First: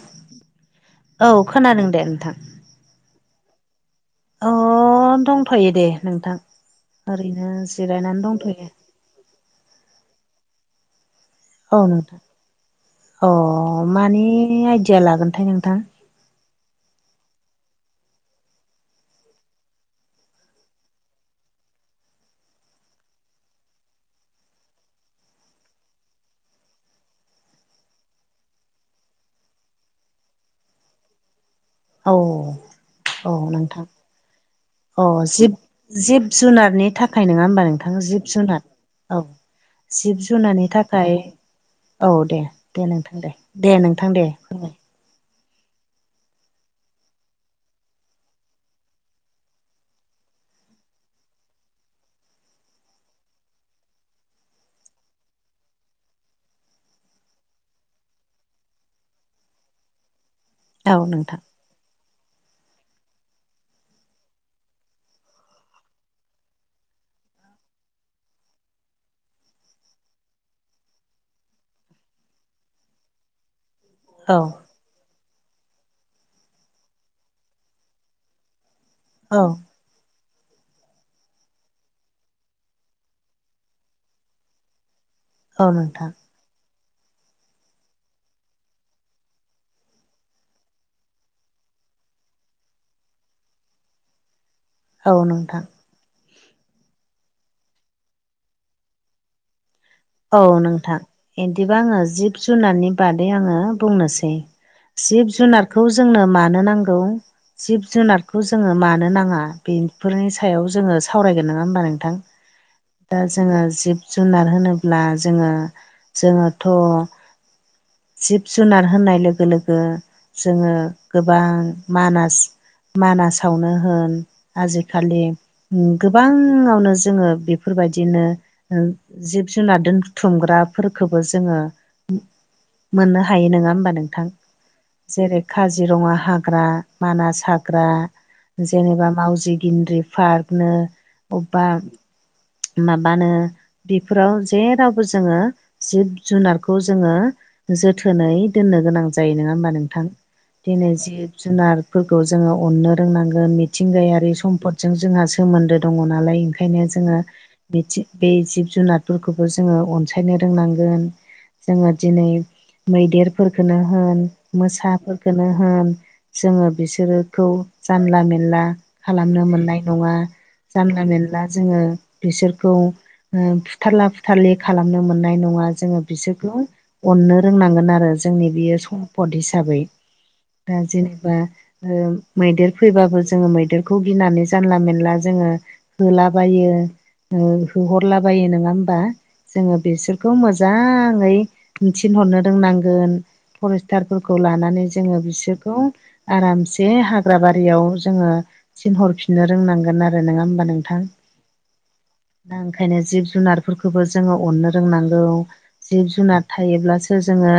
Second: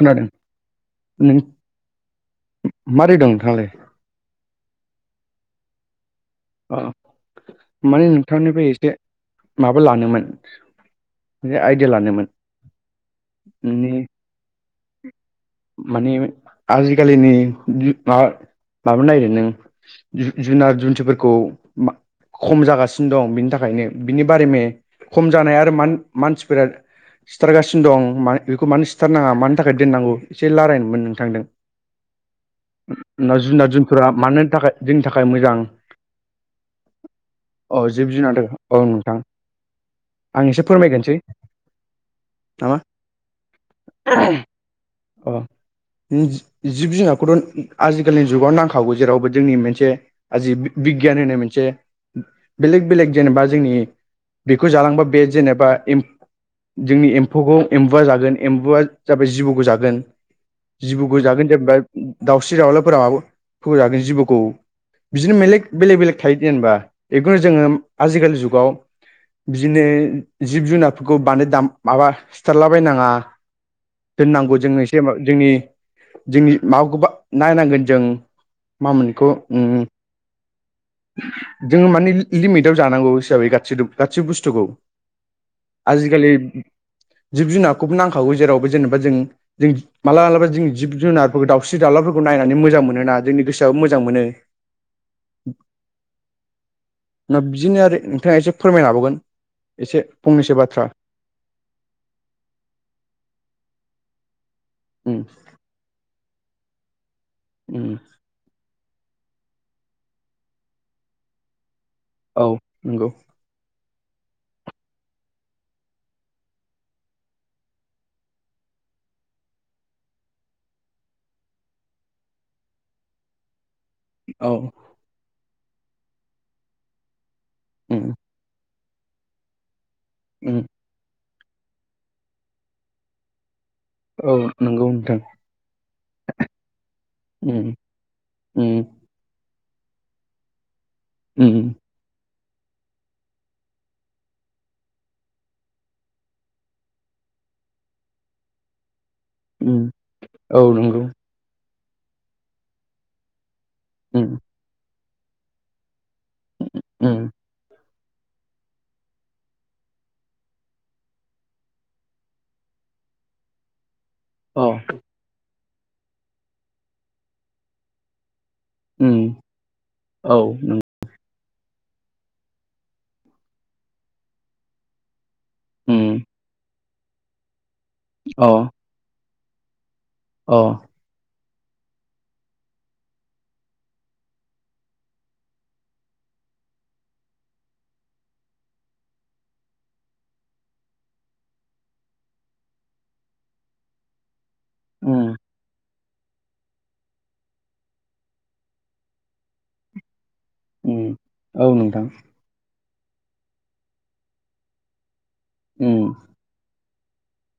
खोनादों औ नों खोनादों दे नोंथां मारै दं नोंथाङालाय? अ दंथ'यो दे नोंथां अ ओरैनो माने जिरायनानै नोंथांनिफ्राय दंथ'यो एसे माबा लानोमोन एसे औ आइडिया नोंथां लानोमोन अ नोंनि मानि आइडिया लागोनथाय नोंथां मानि आजिखालिनि [unintelligible] माबा माबानो नागिरो नों जुनार जुनथिफोरखौ मा खम जागासिनो दं बिनि थाखायनो बिनि बारै मे खम जानाय आरो मान-मानसिफोरा सिथारगासिनो दं मानो बेखौ मानो सिथारनाङा मानि थाखाय दोननांगौ एसे लारायनोमोन नोंथांदों औ औ उनाव जुनार नोंथां जुनफोरा मानो थाखाय जोंनि थाखाय औ मोजां जि-जिब जुनारनि था थाखाय नोङा होबमा नोंथां जिब जुनार औ जिब आं एसे जुनारनि फोरमायग्रोनोसै थाखाय औ दे नामा दे नोंथां दे दे नोंथां दे फैबाय अ जिब जुनारखौथ' आजिखालिनि जुगाव नांखागौ जेरावबो जोंनि मेनसे आ जिब बिगियान होननाय मोनसे बेलेग बेलेग जेनेबा जोंनि बेखौ जालांबा बे जेनेबा एम जोंनि एम्फौखौ एम्बुआ जागोन एम्बुआ जाबाय जिबौखौ जा गोन औ जिबौखौ नोंथां जागोन जेनबा दावस्रि दाउलाफोरा [unintelligible] जिबौखौ बिदिनो मेलेग बेलेग बेलेक थायोे जेनेबा बेखौनो जोङो आजिखालि जुगाव बिदिनो जिब जुनारफोरखौ बानो दा माबा सिथारलाबायनाङा औ दोननांगौ जों एसे जोंनि जोंनि माबाखौबा नायनांगोन जों मा मोनखो औ उम [inaudible] जोंङो मानि लिमिटाव जानांगौ हिसाबै गा गासै बुस्थुखौ औ नोंथां आजिखालि जिब जुनारखौबो नांखागौ जेरावबो जेनेबा जों जों माला मालाबाों जिब जुनारफोरखौ दाउस्रि दालाफोरखौ नायनानै मोजां मोनोना जोंनि गोसोआबो मोजां मोनो। औ नोंथां बिदिनो आरो नोंथांङा एसे फोरमाय लाबावगोन एसे औ फंनैसो बाथ्रा नोंथां बिदिबा आंङो जिब जुनारनि बादै आंङो बुंनोसै उम जिब जुनारखौ जोंनो मानो नांगौ जिब उम जुनार खौ जोंङो मानो नांङा बेफोरनि सायाव जोंङो सावरायगोन नंङा होमबा नोंथां औ नंगौ जोंङो जिब जुनार होनोब्ला जोंङो जोंङोथ' जिब जुनार होननाय लोगो लोगो जोंङो गोबां मानास मानासावनो होन औ आजिखालि गोबांङावनो जोंङो उम बेफोरबायदिनो जिब जुनार उम दोनथुमग्रा फोरखबो जोंङो मोननो हायो नंङा होमबा नों औ नंगौ नोंथां जेरै काजिरङा हाग्रा मानास उम हाग्रा उम जेनेबा मावजि ग्रिनारि पार्कनो अबेबा उम माबानो फोराव जेरावबो जोंङो जिब जुनारखौ जोंङो जोथोनै दोननो गोनां जायो। जायो नंङा होनबा उम नोंथां औ दिनै नंगौ जिब जुनारफोरखौ जोंङो अननो रोंनांगोन उम मिथिंगायारि सम्फदजों जोंहा सोमोन्दो दंङो नालाय ओंखायनो जोंङो उम मिथिं बे जिब जुनारफोरखौबो जोंङो अनसायनो रोंनांगोन जोंङो दिनै मैदेरफोरफोरखौनो होन अ मोसाफोरखौनो होन जोंङो बिसोरोखौ जानला मेनला उम खालामनो मोननाय नंङा औ नों जानला मोनेनला जोंङो बिसोरखौ फुथारला फुथारलि खालामनो मोननाय नंङा जोंङो उम बिसोरखौ अननो रोंनांगोन आरो जोंनि अ बेयो सम्पद हिसाबै अ दा जेनेबा मैदेर फैबाबो जोंङो मैदेरखौ गिनानै जानला मेनला जोंङो होलाबायो होहरलाबायो नोनो खालाम होमबा जोंङो बिसोरखौ मोजांङै थिनहरनो रोंनांगोन फरेस्टारफोरखौ लानानै जोंङो उम बिसोरखौ आरामसे हाग्रा बारियाव जोंङो थिनहरफिननो रोंनांगोन आरो नंङा होमबानो औ नोंथां दा ओंखायनो जिब जुनारफोरखौबो जोंङो अननो रोंनांगौ उम जिब जुनार थायोब्लासो जोंङो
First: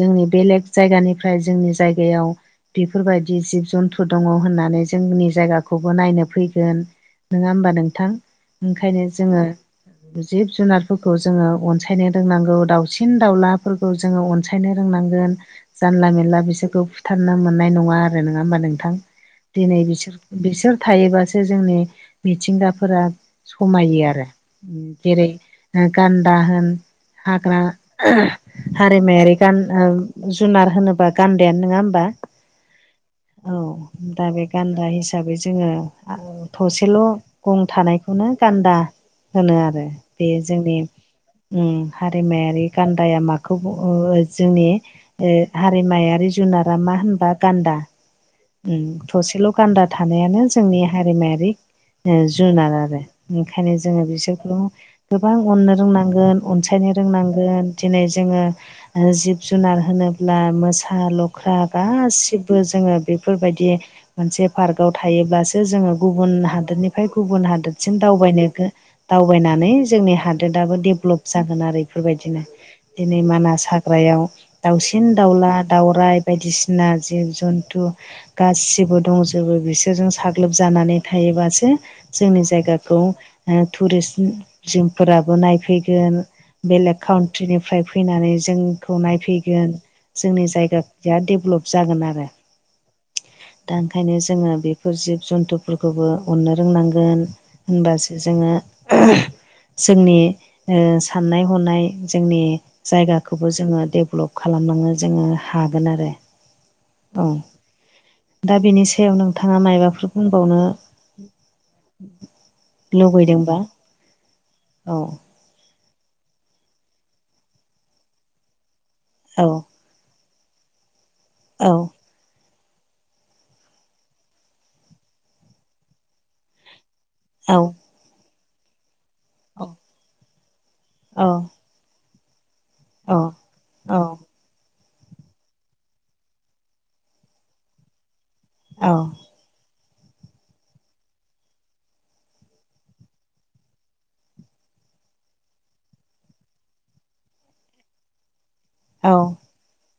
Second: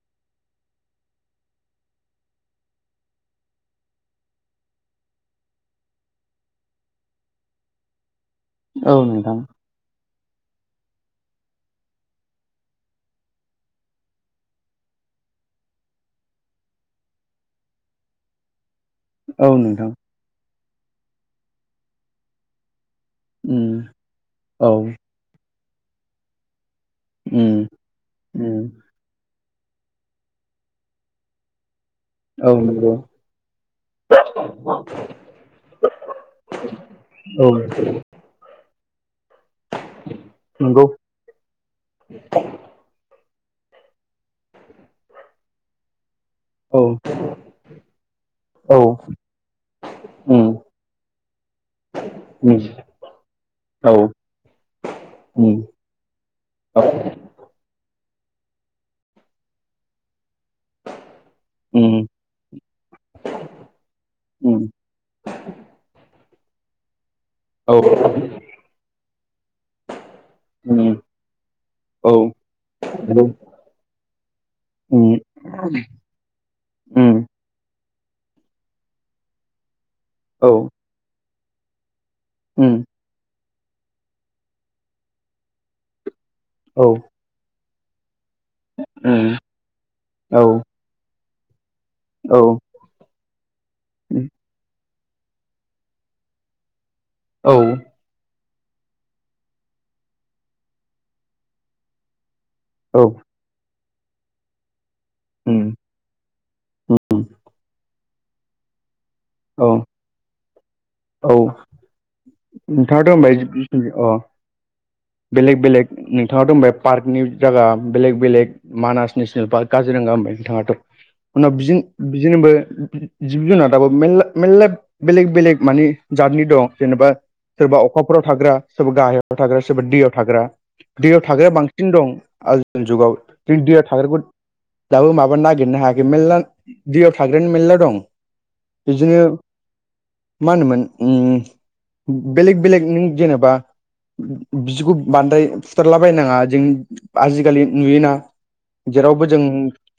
जोंनि बेलेग जायगानिफ्राय जोंनि जायगायाव बेफोरबायदि जिब जन्थु दंङो होननानै जोंनि जायगाखौबो नायनो फैगोन नंङा होमबा नोंथां औ ओंखायनो नोंथां जोंङो जिब जुनारफोरखौ जोंङो अनसायनो रोंनांगौ दाावसिन दाउलाफोरखौ जोंङो अनसाय फोथायनो रोंनांगोन जानला मेनला बिसोरखौ बुथारनो मोननाय नंङा आरो नंङा होमबा नोंथां औ दिनै नोंथां बिसोर बिसोर थायोबासो जोंनि मिथिंगाफोरा उम समायो आरो औ जेरै गान्दा होन उम हाग्रा उम हाग्रा [unintelligible] गान जुनार होनोबा गान्देानो नंङा होमबा औ नंगौ औ दा बे गान्दा हिसाबै जोंङो थसेल' औ गं थानाय खौनो गान्दा होनो आरो बे जोंनि नंगौ हारिमायारि गान्दाया माखौ जोंनि हारिमायारि जुनारा औ मा होनबा गान्दा औ थसेल' गान्दा उम थानायानो जोंनि हारिमायारि ओ उम जुनार आरो ओंखायनो औ जोङो बिसोरखौ गोबां उम अननो रोंनांगोन औ अनसायनो रोंनांगोन दिनै जोङो जिब जुनार होनोब्ला मोसा लख्रा उम गासिब जोङो बेफोरबायदि मोनसे उम पार्काव थायोब्लासो जोङो गुबुन हादोरनि फाय गुबुन औ उम हादोरसिम औ दावबायनो दावबायनानै जोंनि हा दोदाबो डेभलप जागोन आरो बेफोरबायदिनो दिनै नंगौ मानास हाग्रायाव दाउसिन उम दाउला दाउराइ बायदिसिना उम जिब जन्थु गासिबो दंजोबो बिसोरजों औ साग्लोब जानानै थायोबासो जोंनि उम जायगाखौ टुरिस्ट जिंफोराबो नायफैगोन। औ बेलेग काउन्ट्रिनिफ्राय फैनानै जोंखौ उम नायफैगोन औ जोंनि जायगा या डेभलप जागोन आरो। उम दा ओंखायनो जोङो बेफोर जिब जन्थुफोरखौबो अन्नो रोंनांगोन। औ होनबासो जोङो जोंनि ओ साननाय हनाय जोंनि औ जायगाखौबो जोङो डेभलप खालामलांनो जोङो उम हागोन आरो उम औ। दा बेनि सायाव नोंथाङा औ मायबाफोर बुंबावनो औ नोंथाङाथ' होनबाय लुबैदोंबा? अ औ बेलेग बेलेग नोंथाङाथ' बुंबाय पार्कनि जागा बेलेग बेलेग मानास औ नेसनेल पार्क काजिरङा होनबाय नोंथाङाथ' उनाव औ बिजों बिजों होनबा जिब जुनार दाबो मेरला मेल्ला बेलेग बेलेग मानि जातनि दं जेनेबा औ सोरबा अखाफोराव थाग्रा सोरबा गाहायाव थाग्रा सोरबा दैयाव थाग्रा। दैयाव औ थाग्राया बांसिन दं आज जुगाव। औ जों दैयाव थाग्राखौ दाबो माबा नागिरनो हायाखै मेल्ला दैयाव थाग्रानो मेल्ला दं। औ बिदिनो ओ मा होनोमोन उम बेलेग बेलेग नों जेनबा बिदिखौ बांद्राय फुथारलाबायनाङा जों आजिखालि नुयोना ओ जेरावबो जों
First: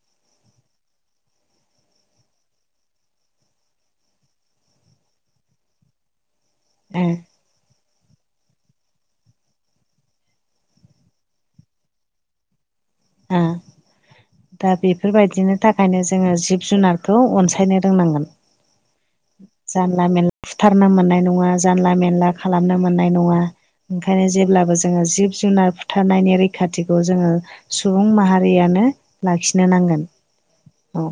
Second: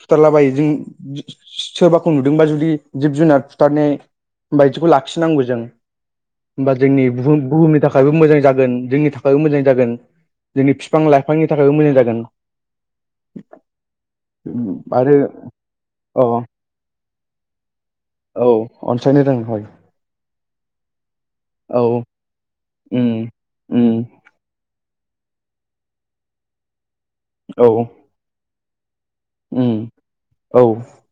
सुथारला बायो जों सोरबाखौ नुदोंबा जुदि जिब जुनार फुथारनाय बायदिखौ लाखिनांगौ जों। होमबा जोंनि बुहु-बुहुमनि थाखायबो मोजां जागोन जोंनि थाख मोजां जागोन जोंनि फिफां लाइफांनि थाखायबो मोजां जागोन। ओ दा आरो बेफोरबायदिनि थाखायनो अ जोङो जिब जुनारखौ अनसायनो रोंनांगोन औ अनसायनो रों हय जानला मेनला फुथारनो मोननाय नङा औ जानला मेनला खालामनो उम मोननाय नङा उम ओंखायनो जेब्लाबो जोङो जिब जुनार बुथारनायनि रैख रैखाथिखौ जोङो औ सुबुं माहारियानो लाखिनो उम नांगोन औ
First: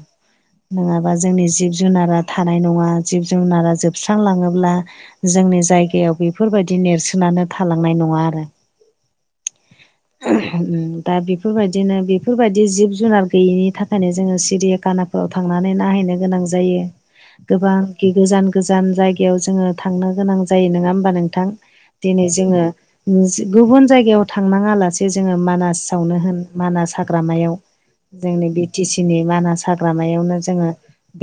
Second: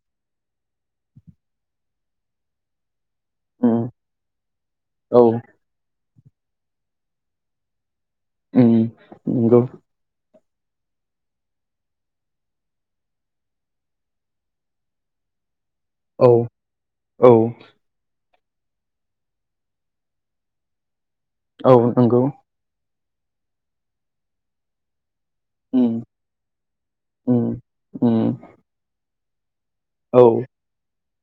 नोङाबा जोंनि जिब जुनारा थानाय नङा। जिब जुनारा उम जोबस्रांलाङोब्ला औ जोंनि जायगायाव बे बेफोरबायदि नेरसोनानो थालांनाय नङा आरो। ओम नंगौ। [inaudible] दा बेफोरबायदिनो बेफोरबायदि जिब जुनार गैयिनि थाखायनो जोङो सिरिया खाना फोराव थांनानै नायहैनो औ गोनां जायो औ गोबां बिदि गोजान गोजान जायगायाव जोङो थांनो गोनां जायो नोङा होमबा नों थां औ नंगौ दिनै जोङो गुबुन जायगायाव थांनाङा लासे जोङो उम मानासावनो होन मानास हाग्रामायाव उम उम जोंनि बि टि सि नि मानास औ हाग्रामायावनो जोङो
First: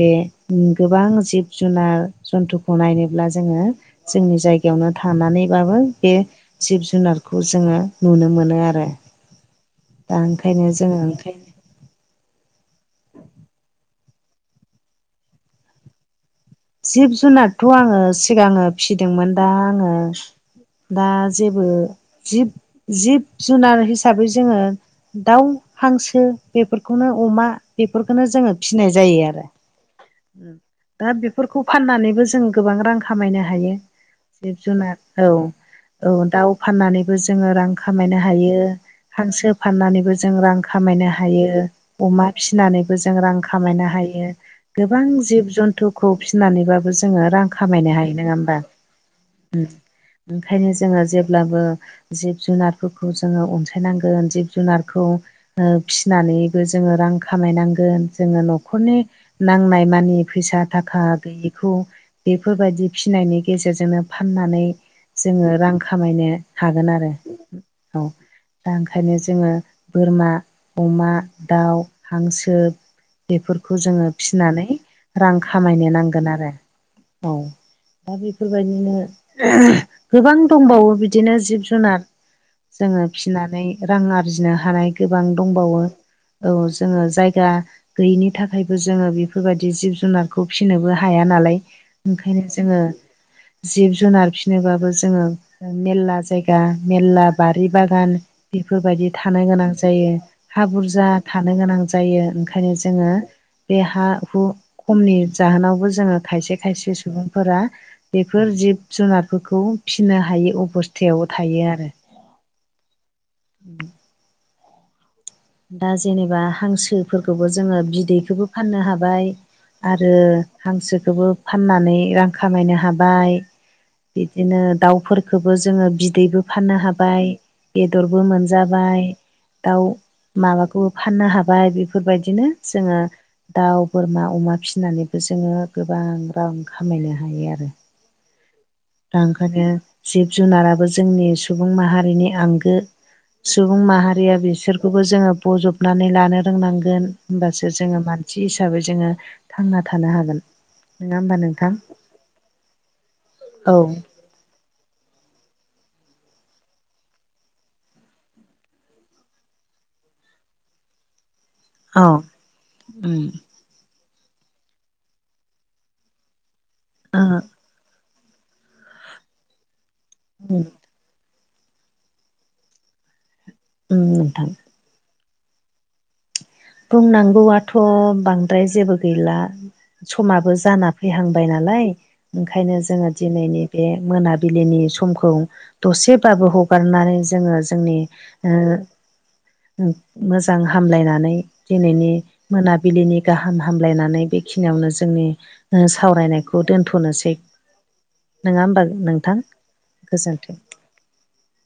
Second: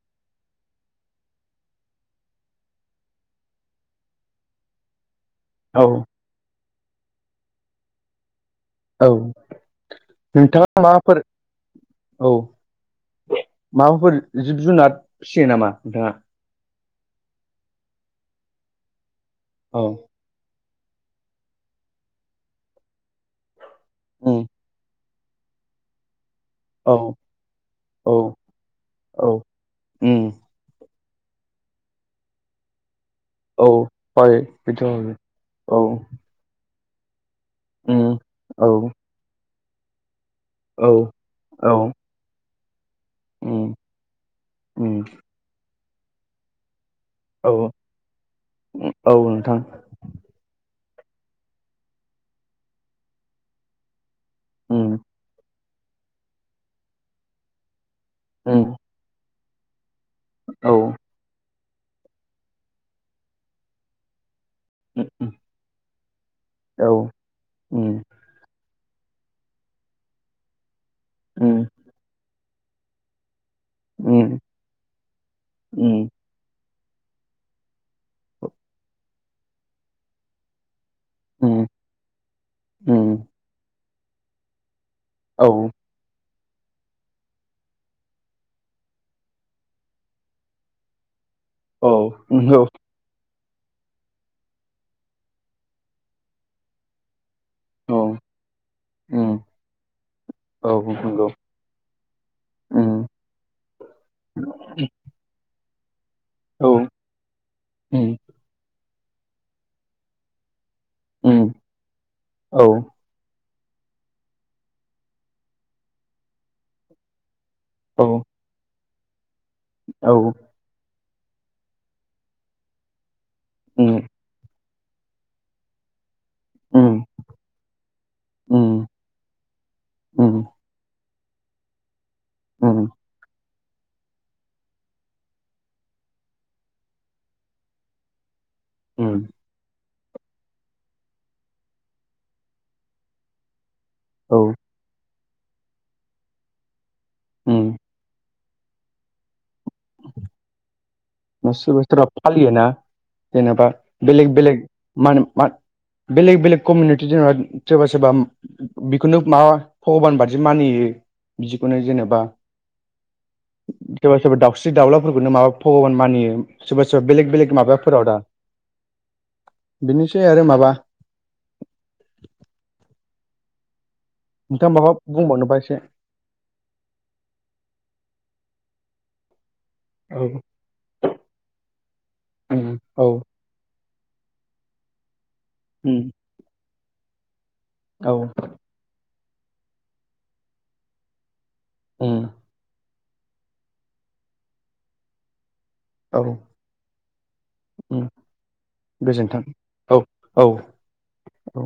बे गोबां जिब जुनार जन्थुखौ नायनोब्ला जोङो जोंनि जायगायावनो थानानैबाबो औ बे जिब जुनारखौ जोङो नुनो मोनो आरो। औ दा ओंखायनो नोंथाङा जोङो माबाफोर ओंखायनो औ माबाफोर जिब जुनाद फिसियो नामा नोंथाङा? जिब जुनारथ' आङो सिगाङो फिसिदोंमोन दा औ आङो दा जेबो जिब जिब जुनार हिसाबै उम जोङो दाउ हांसो औ बेफोरखौनो अमा औ बेफोरखौनो जोङो फिसिनाय जायो औ आरो उम दा बेफो फोरखौ फाननानैबो जों गोबां रां खामायनो औ हायो हय जिब बेथ' जुनार औ औ-औ दाउ फाननानैबो जोङो रां उम खामायनो हायो औ हांसो फाननानैबो जों रां औ खामायनो हायो औ अमा फिसिनानै बो जों रां उम खामायनो हायो उम गोबां जिब जुन्थुखौ फिसिनानैबाबो जों जोङो रां औ खामायनो हायो नङा होमबा औ नोंथां ओंखायनो जोङो जेब्लाबो जिब जुनारफोरखौ जोङो अनसायनांगोन जिब उम जुनारखौ फिनानैबो जोङो रां खामायनांगोन जोङो उम न'खरनि नांनाय मानि फैसा औ थाखा गैयिखौ बेफोरबायदि फिनायनि गेजेरजोंनो फाननानै उम जोङो रां खामायनो औ हागोन आरो औ उम दा ओंखायनो जोङो बोरमा अमा उम दाउ हांसो बेफोरखौ जोङो उम फिसिनानै रां खामायनो नां उम गोन आरो औ दा बेफोरबायदिनो गोबां दंबावो बि दिनो जिब उम जुनार जोङो उम फिसिनानै रां आरजिनो हानाय गोबां औ दंबावो औ जोङो जायगा गैयिनि थाखायबो जोङो बेफोरबायदि जिब जुनार बेखौ फिसिनोबो हाया नालाय औ ओंखायनो नंगौ जोङो जिब जुनार फिनोबाबो जोङो मेरला जायगा मेरला बारि औ बागान बेफोरबायदि उम थानो गोनां जायो हा औ बुरजा नंगौ थानो गोनां जायो ओंखायनो उम जोङो बे हा हु खमनि जाहोनावबो जोङो खायसे औ खायसे सुबुंफोरा उम बेफोर जिब जुनारफोरखौ फिसिनो हायै अबस थायाव उम थायो आरो औ दा जेनेबा हांसोफोरखौबो जोङो औ बिदैखौबो फाननो हाबाय आरो औ हांसोखौबो फाननानै रां खामायनो हाबाय उम बिदिनो दाउफोर खोबो जोङो बिदैबो फाननो उम हाबाय बेदरबो उम मोनजाबाय दाउ उम माबाखौ फाननो हाबाय बेफोरबायदिनो उम जोङो दाउ बोरमा अमा फिसिनानैबो जोङो गोबां रां खामायनो हायो आरो दा उम ओंखायनो जिब जुनाराबो जोंनि सुबुं माहारिनि आंगो सुबुं माहारिया औ बिसोरखौबो जोङो बजब नानै लानो रोंनांगोन उम होमबासो जोङो मानसि हिसाबै जोङो थांना थानो हागोन नङा होमबा नोंथां सोरबा फालियोना जेनेबा औ बेलेग बेलेग मा होन मा बेलेग बेलेग कमिउनिटि जेनेबा सोरबा सोरबा बेखौनो माबा भगबान बादि मानियो बिदिखौनो औ जेनेबा उम सोरबा सोरबा दाउस्रि दाउलाफोरखौनो माबा भग'बान मानि सोरबा सोरबा ओ बेलेग बेलेग माबाफोराव दा बेनोसै आरो माबा उम नोंथां नोंथाङा माबा बुंबावनोबा एसे बुंनांगौआथ' बांद्राय जेबो गैला औ समाबो जाना फैहांबाय नालाय उम ओंखायनो औ जोङो दिनैनि बे मोनाबिलिनि समखौ उम दसेबाबो हगारनानै जोङो जोंनि औ ओ मोजां हामलायनानै दिनैनि उम मोनाबिलिनि गाहाम हामलायनानै बेखिनियावनो जोंनि औ सावरायनाय खौ दोनथ'नोसै उम नङा होमबा नोंथां गोजोन्थों औ औ गोजोन्थों औ